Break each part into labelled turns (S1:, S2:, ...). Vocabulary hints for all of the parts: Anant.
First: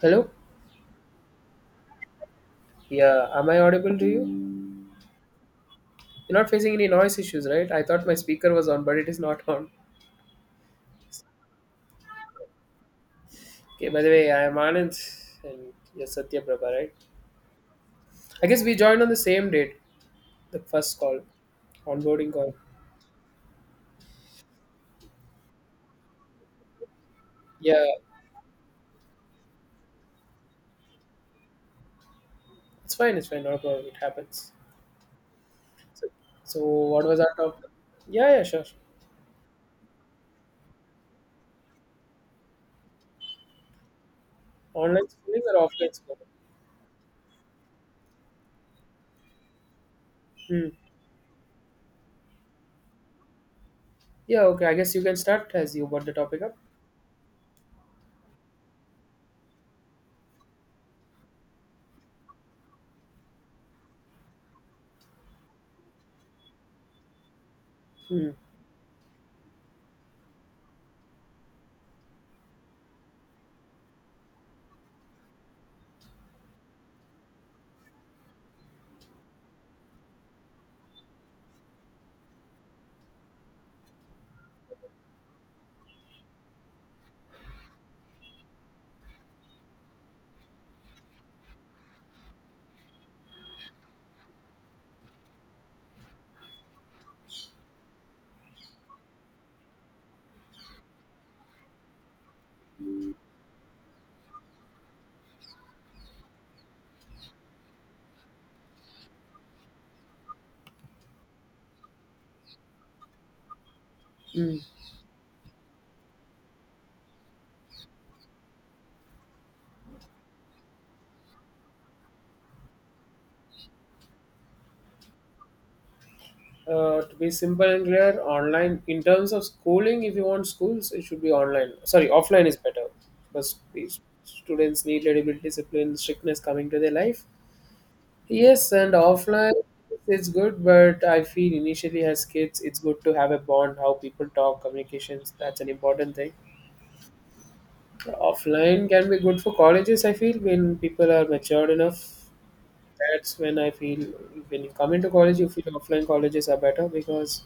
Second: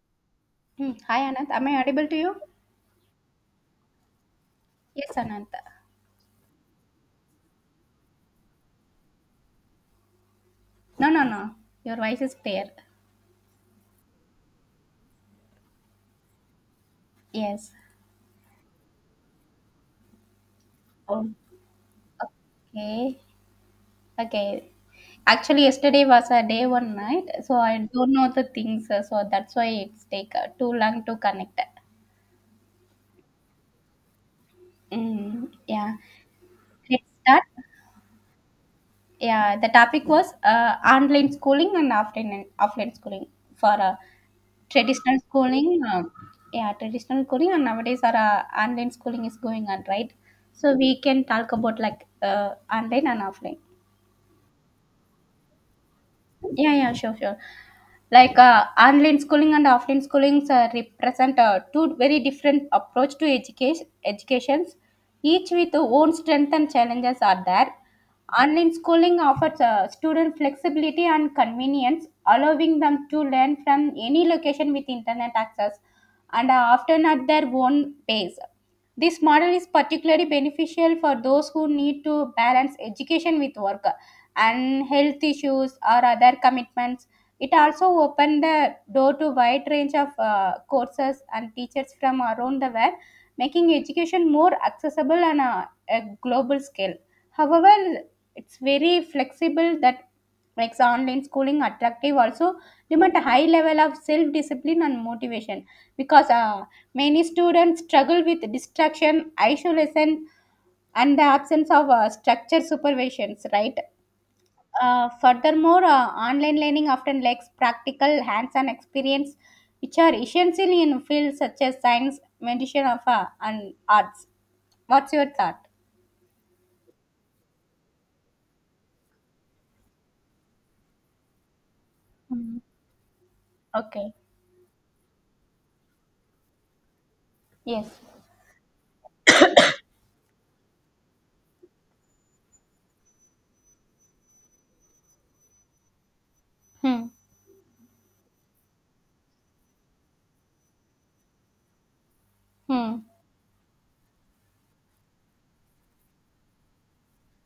S1: Hello?
S2: Hmm. Hi, Anant. Am I audible to you?
S1: Yeah, am I audible to you?
S2: Yes, Anant.
S1: You're not facing any noise issues, right? I thought my speaker was on, but it is not on.
S2: No, no, no. Your voice is clear.
S1: Okay, by the way, I am Anand and you're Satya Prabha, right?
S2: Yes.
S1: I guess we joined on the same date, the first call, onboarding call.
S2: Okay. Okay. Actually, yesterday was a day one night, so I
S1: Yeah,
S2: don't know the things, so that's why it's take too long to connect.
S1: it's fine, not a problem, it happens.
S2: Mm, yeah.
S1: So, so
S2: Let's
S1: what was our
S2: start.
S1: topic? Yeah, yeah, sure. Sure.
S2: Yeah. The topic was online schooling and offline schooling for
S1: Online
S2: traditional
S1: schooling or
S2: schooling,
S1: offline schooling?
S2: yeah, traditional schooling, and nowadays our online schooling is going on, right?
S1: Hmm.
S2: So we can talk about like online and offline.
S1: Yeah, okay, I guess you can start as you brought the topic up.
S2: Yeah, yeah, sure, sure. Like online schooling and offline schooling represent two very different approach to education. Educations, each with own strength and challenges are there.
S1: Hmm.
S2: Online schooling offers student flexibility and convenience, allowing them to learn from any location with internet access and often at their own pace. This model is particularly beneficial for those who need to balance education with work and health issues or other commitments. It also opened the door to wide range of courses and teachers from around the world, making education more accessible on a global scale. However, it's very flexible that makes online schooling attractive also demand a high level of self-discipline and motivation because many students struggle with distraction, isolation, and the absence of structured supervisions, right?
S1: Hmm.
S2: Furthermore, online learning often lacks practical hands on experience, which are essential in fields such as science, medicine, of, and arts. What's your thought?
S1: To be simple and clear, online in terms of schooling, if you want schools, it should be online. Sorry, offline is
S2: Mm.
S1: better because these
S2: Okay.
S1: students need little bit discipline, strictness coming to their life.
S2: Yes.
S1: Yes, and offline it's good, but I feel initially as kids, it's good to have a bond, how people talk, communications. That's an important thing.
S2: Hmm.
S1: Offline can be good for colleges. I feel when people are matured enough,
S2: Hmm.
S1: that's when I feel when you come into college, you feel offline colleges are better because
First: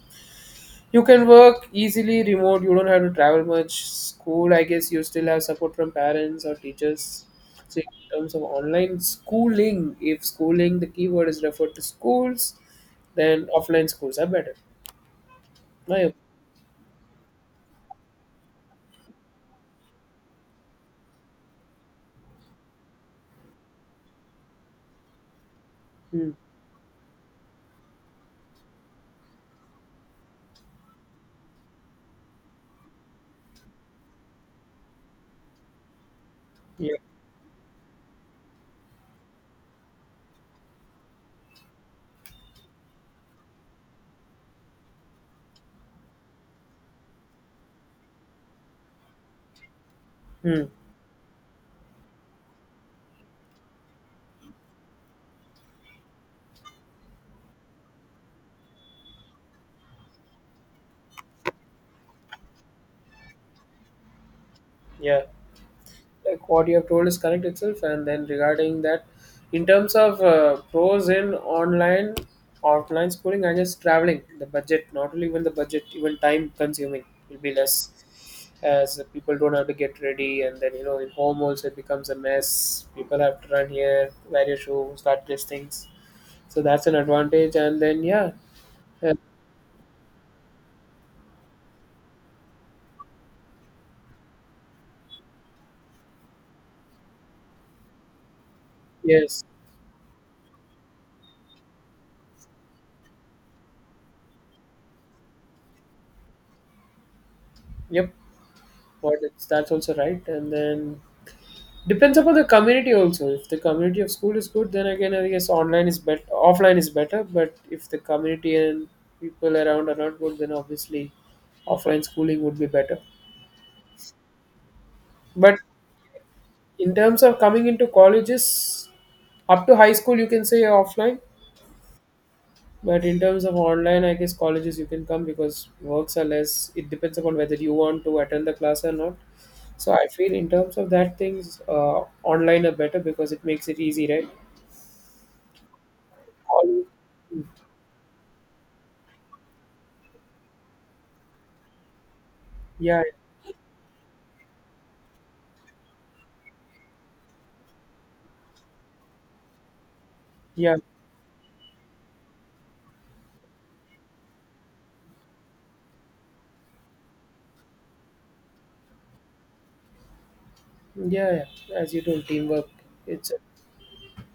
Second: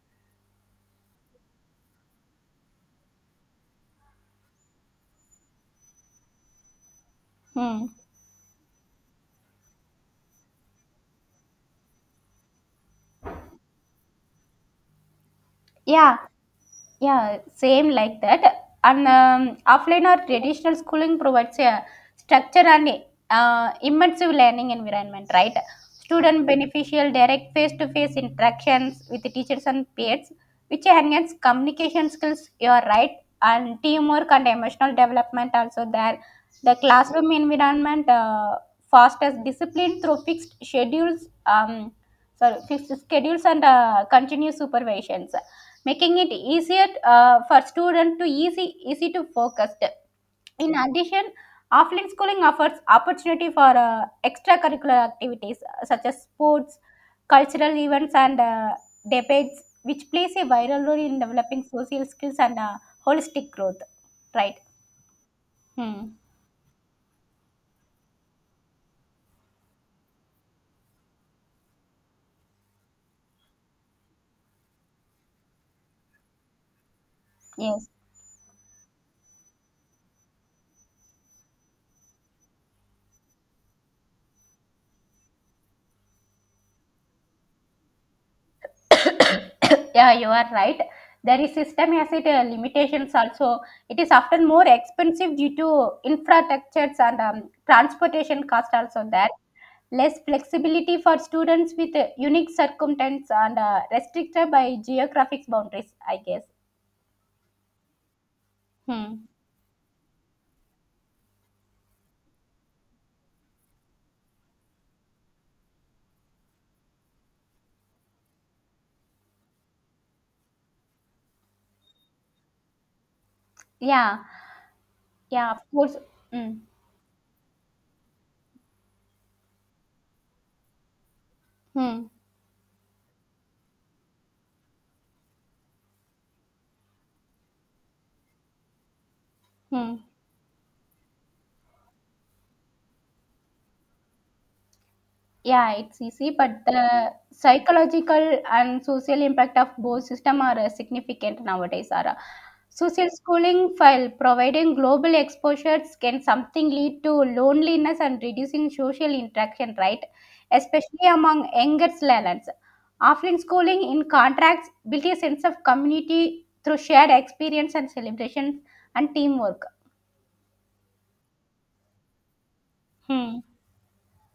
S1: you can work easily remote. You don't have to travel much. School, I guess you still have support from parents or teachers. So
S2: Hmm.
S1: in terms of online schooling, if schooling, the keyword is referred to schools, then offline schools are better. My op-
S2: Yeah. Yeah, same like that. And offline or traditional schooling provides a structure and immersive learning environment, right?
S1: Hmm.
S2: Student beneficial direct face-to-face interactions with the teachers and peers, which enhance communication skills. You're right, and teamwork and emotional development also there. The
S1: Yeah.
S2: classroom environment fosters discipline through fixed schedules. Sorry, fixed schedules and continuous supervisions making it easier for students to easy to focus.
S1: Hmm.
S2: In addition, offline schooling offers opportunity for extracurricular activities such as sports, cultural events, and debates, which plays a viral role in developing social skills and holistic growth. Right.
S1: Yeah.
S2: Hmm.
S1: Like what you have told is correct itself, and then regarding that, in terms of pros in online offline schooling, I guess traveling, the budget, not only even the budget, even time consuming will be less,
S2: Yes.
S1: as people don't have to get ready, and then you know in home also it becomes a mess, people have to run here, wear your shoe, start these things. So that's an advantage. And then yeah, uh,
S2: Yeah, you are right. There is system asset limitations also, it is often more expensive due to infrastructures and transportation cost also there,
S1: yes.
S2: less flexibility for students with unique circumstances and restricted by geographic boundaries, I guess.
S1: Yep. What
S2: Hmm.
S1: it's, that's also right. And then depends upon the community also. If the community of school is good, then again I guess online is better. Offline is better, but if the community and people around are not good, then obviously offline schooling would be better.
S2: Yeah, yeah,
S1: But
S2: of course. Mm.
S1: in terms of coming into colleges, up to high school you can say offline.
S2: Hmm.
S1: But in terms of online, I guess colleges you can come because works are less. It depends upon whether you want to attend the class or not. So
S2: Hmm.
S1: I feel in terms of that things, online are better because it makes it easy, right?
S2: Yeah, it's easy, but
S1: All-
S2: the psychological and social impact of both system are significant nowadays, Sarah.
S1: Yeah,
S2: Social schooling, while providing global exposures, can something lead to loneliness and reducing social interaction, right?
S1: yeah,
S2: Especially among younger learners, offline schooling, in contrast, build a sense of community through shared experience and celebrations and teamwork.
S1: yeah, yeah. As you told, teamwork, it's a
S2: Hmm.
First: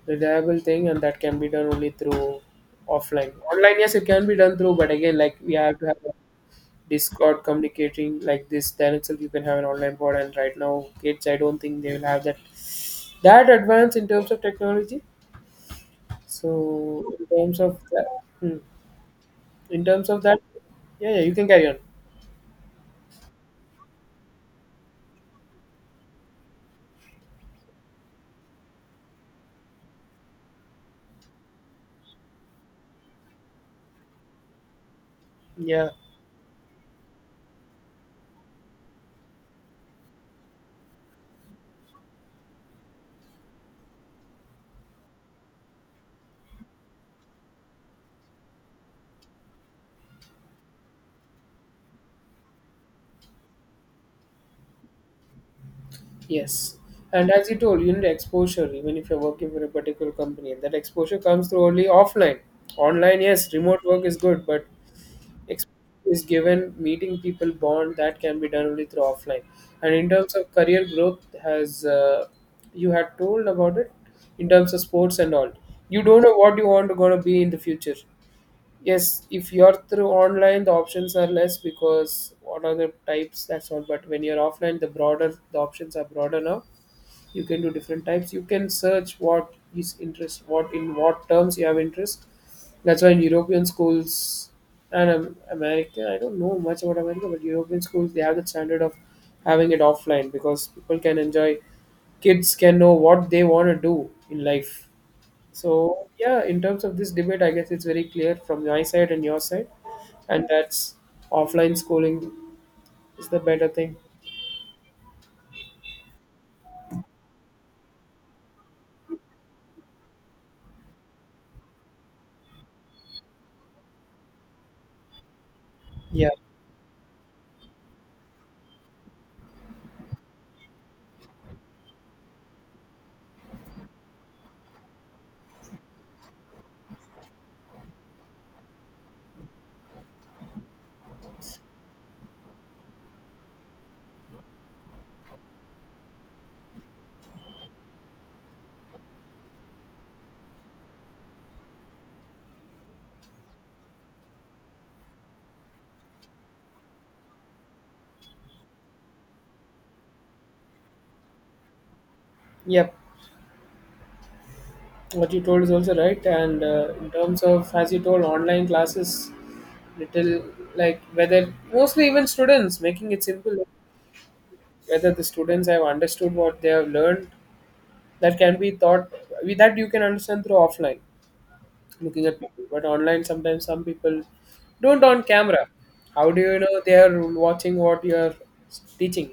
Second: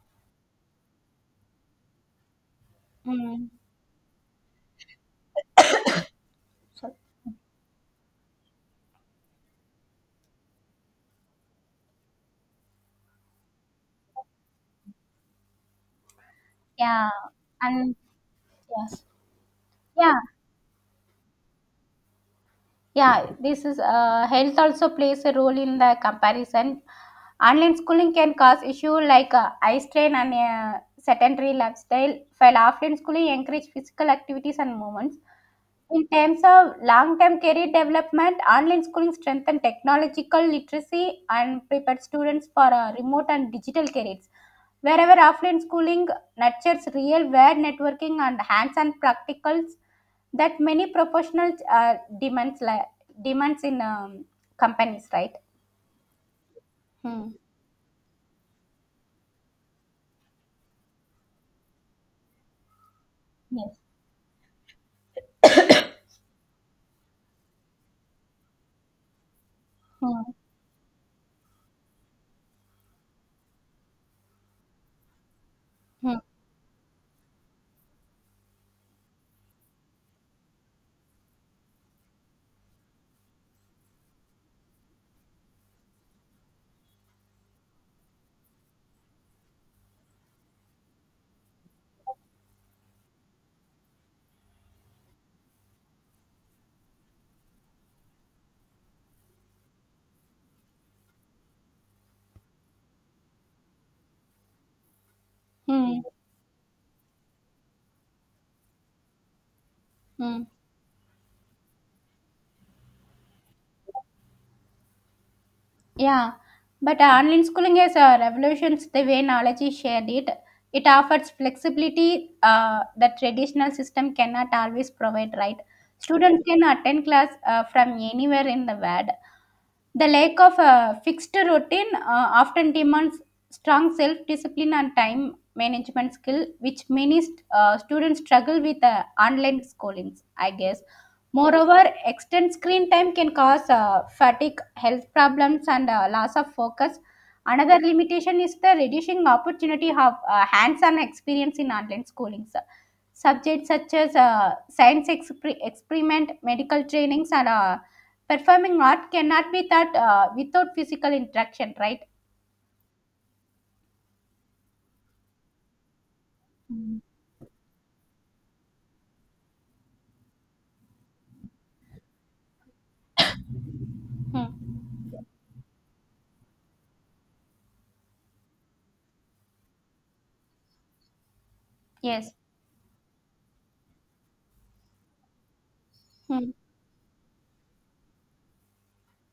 S1: reliable thing, and that can be done only through offline.
S2: Hmm.
S1: Online, yes, it can be done through, but again, like we have to have a
S2: So,
S1: Discord communicating like this. Then itself, you can have an online board. And right now, kids, I don't think they will have that advance in terms of technology.
S2: yeah.
S1: So in terms of
S2: And
S1: that, hmm,
S2: yes.
S1: in terms
S2: Yeah.
S1: of that, yeah, yeah, you can carry on.
S2: Yeah, this is health also plays a role in the comparison. Online schooling can cause issue like eye strain and sedentary lifestyle, while offline schooling encourage physical activities and movements.
S1: Yeah.
S2: In terms of long term career development, online schooling strengthens technological literacy and prepares students for remote and digital careers. Wherever offline schooling nurtures real world networking and hands on practicals that many professionals demands, demands in companies, right?
S1: Yes. And
S2: Hmm.
S1: as you told, you need exposure, even if you're working for a particular company. That exposure comes through only offline. Online, yes,
S2: Yes.
S1: remote work is good, but experience is given, meeting people bond, that can be done only through offline. And in
S2: Hmm.
S1: terms of career growth, has you had told about it in terms of sports and all. You
S2: Hmm.
S1: don't know what you want to gonna be in the future. Yes, if you're through online, the options are less because what are the types? That's all. But when you're offline, the broader, the options are broader now. You can do different types, you can search what is interest, what in what terms you have interest. That's why in European schools and America, I don't know much about America, but European schools, they have the standard of having it offline because people can enjoy, kids can know what they want to do in life.
S2: Hmm.
S1: So yeah, in terms of this debate, I guess it's very clear from my side and your side,
S2: Hmm.
S1: and that's offline schooling is the better thing.
S2: Yeah, but online schooling has revolutions the way knowledge is shared. It offers flexibility that traditional system cannot always provide. Right,
S1: Yeah.
S2: students can attend class from anywhere in the world, the lack of a fixed routine often demands strong self discipline and time management skill, which many students struggle with online schooling, I guess. Moreover, extended screen time can cause fatigue, health problems, and loss of focus. Another limitation is the reducing opportunity of hands on experience in online schooling. Subjects such as science experiment, medical trainings, and performing art cannot be that without physical interaction, right?
S1: Yep. What you told is also right. And
S2: Mm.
S1: in terms of, as you told, online classes little, like whether mostly even students making it simple,
S2: Hmm.
S1: whether the students have understood what they have learned, that can be taught. With that you can understand through offline, looking
S2: Yes.
S1: at people. But online sometimes some people don't on camera, how do
S2: Hmm.
S1: you know they are watching what you are teaching?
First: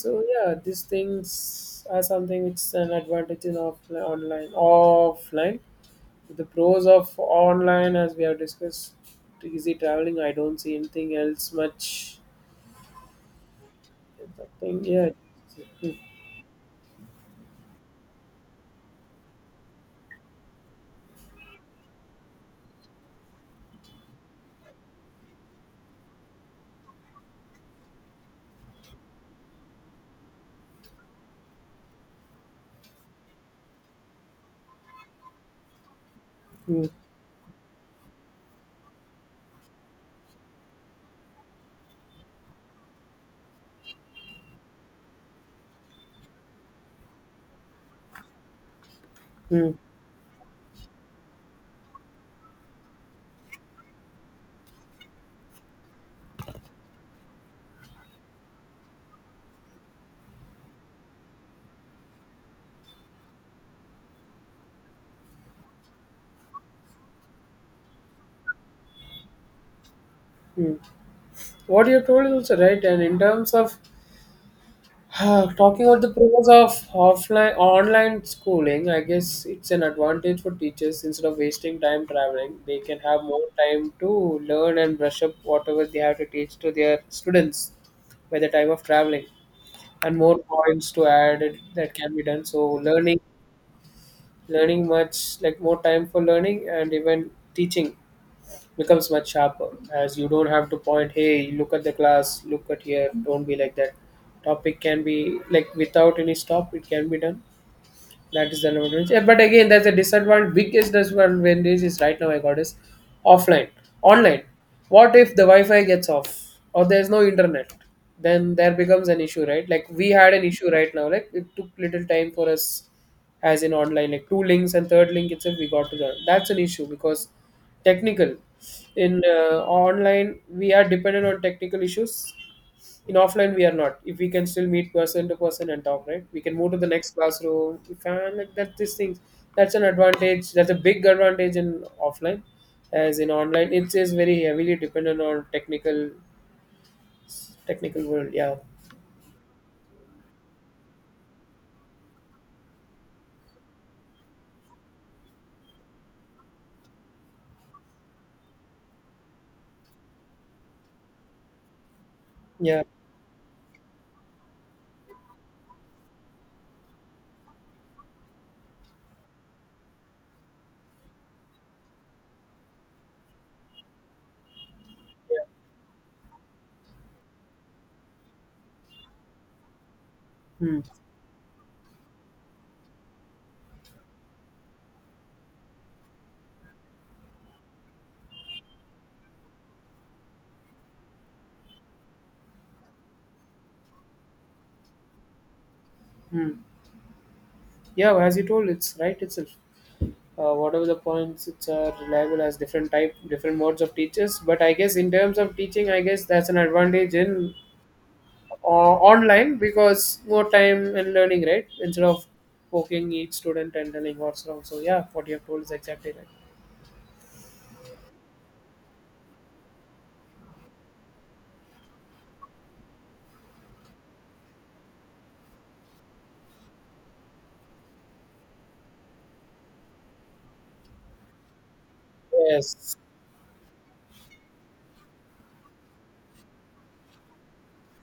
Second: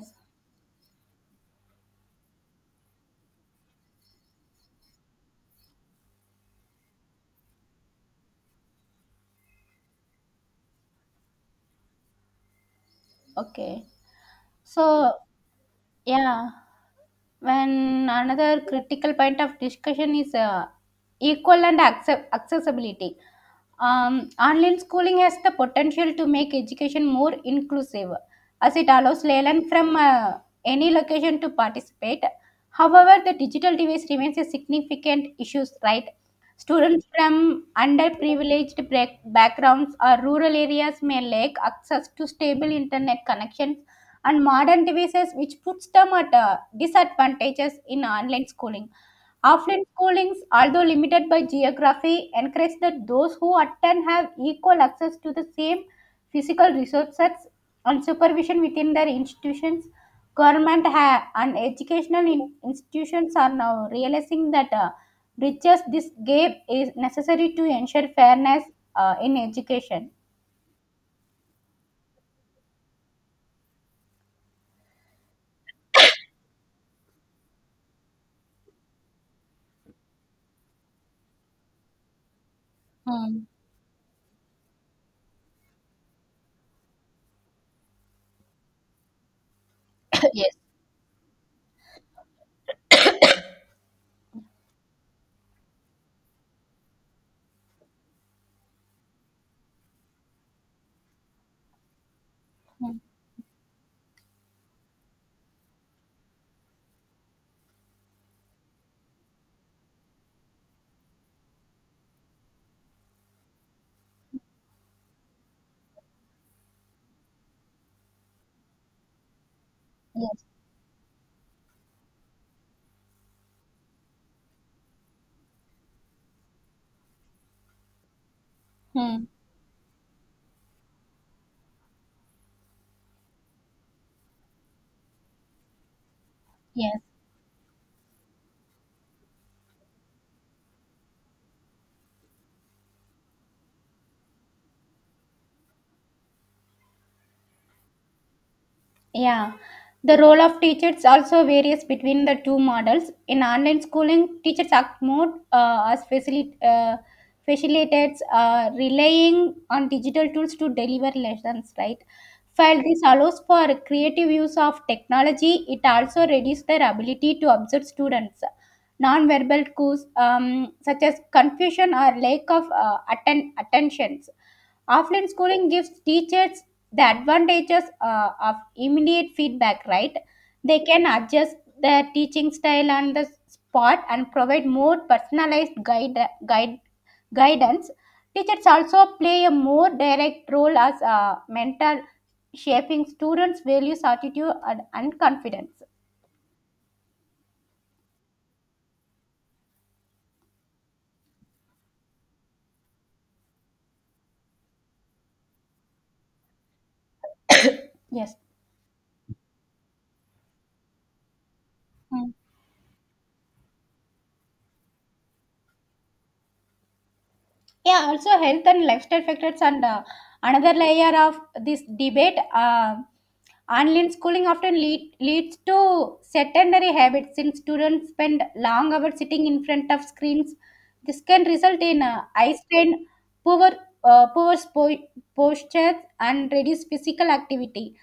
S1: So yeah, these things are something which is an advantage in offline. Online, offline, the pros of online, as we have discussed, easy traveling. I don't see anything else much.
S2: Okay.
S1: Something, yeah.
S2: So,
S1: Mm,
S2: yeah, when another critical point of discussion is equal and accessibility. Online schooling has the potential to make education more inclusive as it allows Leyland from any location to participate. However, the digital device remains a significant issue, right?
S1: mm,
S2: Students from underprivileged backgrounds or rural areas may lack access to stable internet connections and modern devices, which puts them at disadvantages in online schooling.
S1: mm,
S2: Affluent schoolings, although limited by geography, encourage that those who attend have equal access to the same physical resources and supervision within their institutions. Government and educational institutions are now realizing that bridges this gap is necessary to ensure fairness in education.
S1: mm. What you told is also right. And in terms of talking about the pros of offline online schooling, I guess it's an advantage for teachers. Instead of wasting time traveling, they can have
S2: Hmm.
S1: more time to learn and brush up whatever they have to teach to their students by the time of traveling, and more
S2: Yes.
S1: points to add it, that can be done. So learning much, like more time for learning, and even teaching becomes much sharper as you don't have to point, hey, look at the class, look at
S2: Hmm.
S1: here, don't be like that. Topic can be like without any stop, it can be done. That is the advantage. Yeah, but again, that's a disadvantage. Biggest disadvantage is right now I got is offline, online. What if the Wi-Fi gets off or there's no internet? Then there becomes an issue, right? Like we had an
S2: Yes.
S1: issue right now. Like it took little time for us, as in online, like two links and third link itself we got to the. That's an issue because technical, in
S2: Hmm.
S1: online we are dependent on technical issues. In offline we are not, if we can still meet person to person and talk, right? We can move to the
S2: Yes.
S1: next classroom, we can like that, these things. That's an advantage, that's a big advantage in offline, as in online it is very heavily dependent on technical world. Yeah.
S2: Yeah, the role of teachers also varies between the two models. In online schooling, teachers act more as facilitators, relying on digital tools to deliver lessons, right?
S1: Yeah.
S2: While this allows for creative use of technology, it also reduces their ability to observe students. Non-verbal cues such as confusion or lack of attentions. Offline
S1: Yeah.
S2: schooling gives teachers the advantages of immediate feedback, right?
S1: Hmm.
S2: They can adjust their teaching style on the spot and provide more personalized guide, guide guidance. Teachers also play a more direct role as a mentor, shaping students' values, attitude, and confidence.
S1: Hmm. Yeah, as you told, it's right itself. Whatever the points, it's are reliable as different type, different modes of teachers. But I guess in terms of teaching, I guess that's an advantage in
S2: Yes.
S1: online because more time in learning, right? Instead of poking each student and telling what's wrong. So yeah, what you have told is exactly right.
S2: Yeah, also health and lifestyle factors and another layer of this debate. Online schooling often leads to sedentary habits since students spend long hours sitting in front of screens. This can result in eye
S1: Yes.
S2: strain, poor, poor posture, and reduced physical activity.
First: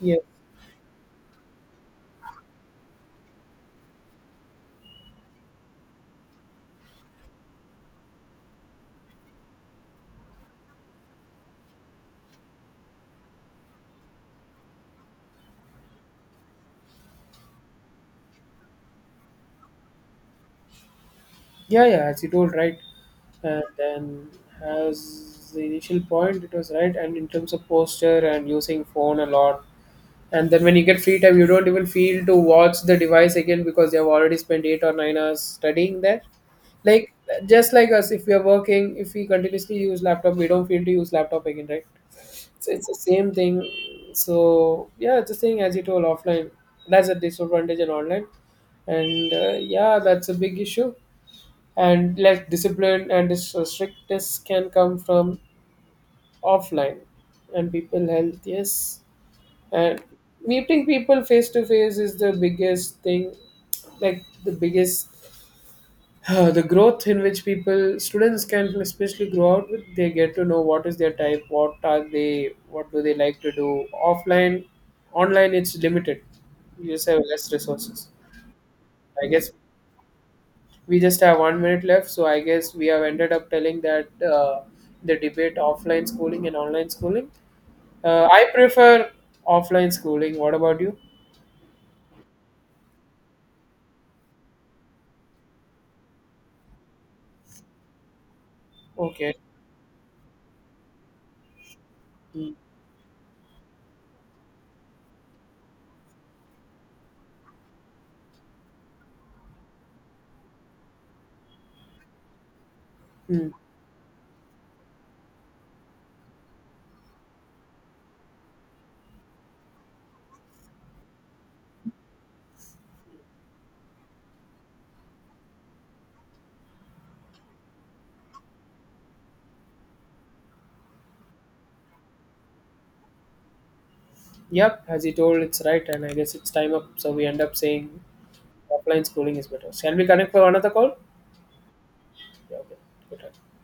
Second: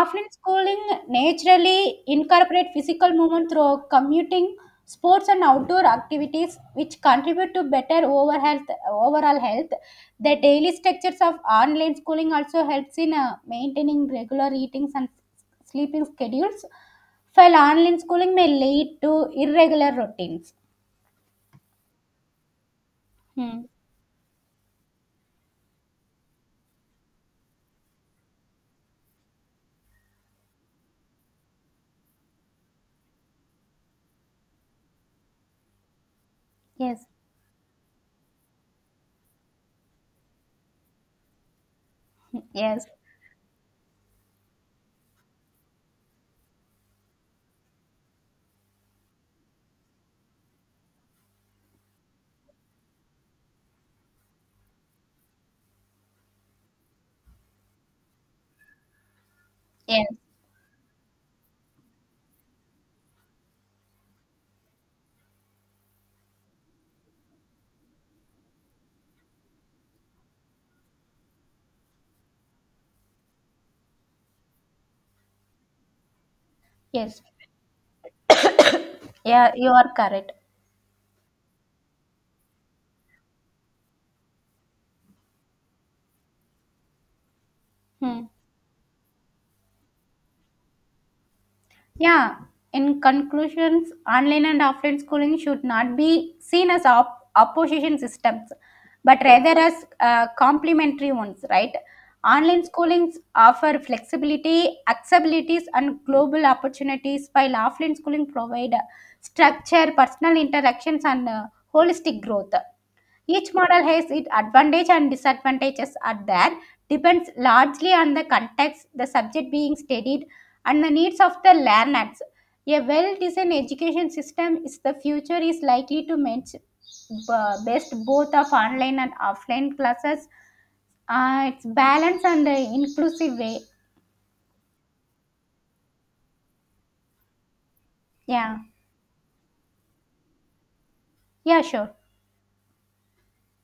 S1: Yeah.
S2: schooling naturally incorporate physical movement through commuting sports and outdoor activities which contribute to better overall health. The daily structures of online schooling also helps in maintaining regular eating and sleeping schedules, while online schooling may lead to irregular routines.
S1: Yeah. Yeah. As you told, right.
S2: Hmm.
S1: And then as the initial point, it was right. And in terms of posture and using phone a lot. And then when you get free time, you don't even feel to watch the device again because they have already spent 8 or 9 hours studying there.
S2: Yes.
S1: Like, just like us, if we are working, if we continuously use laptop, we don't feel to use laptop again, right? It's
S2: Yes,
S1: the same thing. So yeah, it's the same as you told, offline. That's a disadvantage in online. And yeah, that's a big issue. And less discipline and this strictness can come from offline. And people health, yes. And
S2: yes.
S1: meeting people face to face is the biggest thing, like the biggest, the growth in which people, students can especially grow out with, they get to know what is their type, what are they, what do they like to do offline. Online it's limited, you just
S2: Yes.
S1: have less resources, I guess.
S2: Yeah, you are correct.
S1: We just have 1 minute left, so I guess we have ended up telling that, the debate offline schooling and online schooling,
S2: Hmm.
S1: I prefer offline schooling. What about you?
S2: Yeah, in conclusions, online and offline schooling should not be seen as opposition systems, but
S1: Okay.
S2: rather as complementary ones, right? Online schoolings offer flexibility, accessibilities, and global opportunities, while offline schooling provide structure, personal interactions, and holistic growth.
S1: Hmm.
S2: Each model has its advantage and disadvantages are there, depends largely on the context, the subject being studied, and the needs of the learners. A well-designed education system is the future is likely to match best both of online and offline classes. It's balanced and inclusive way.
S1: Yep, as he told, it's right, and I guess it's time up. So we end up saying
S2: Yeah,
S1: offline schooling is better. Shall we connect for another call?
S2: yeah, sure.
S1: Yeah, okay. Good. Time.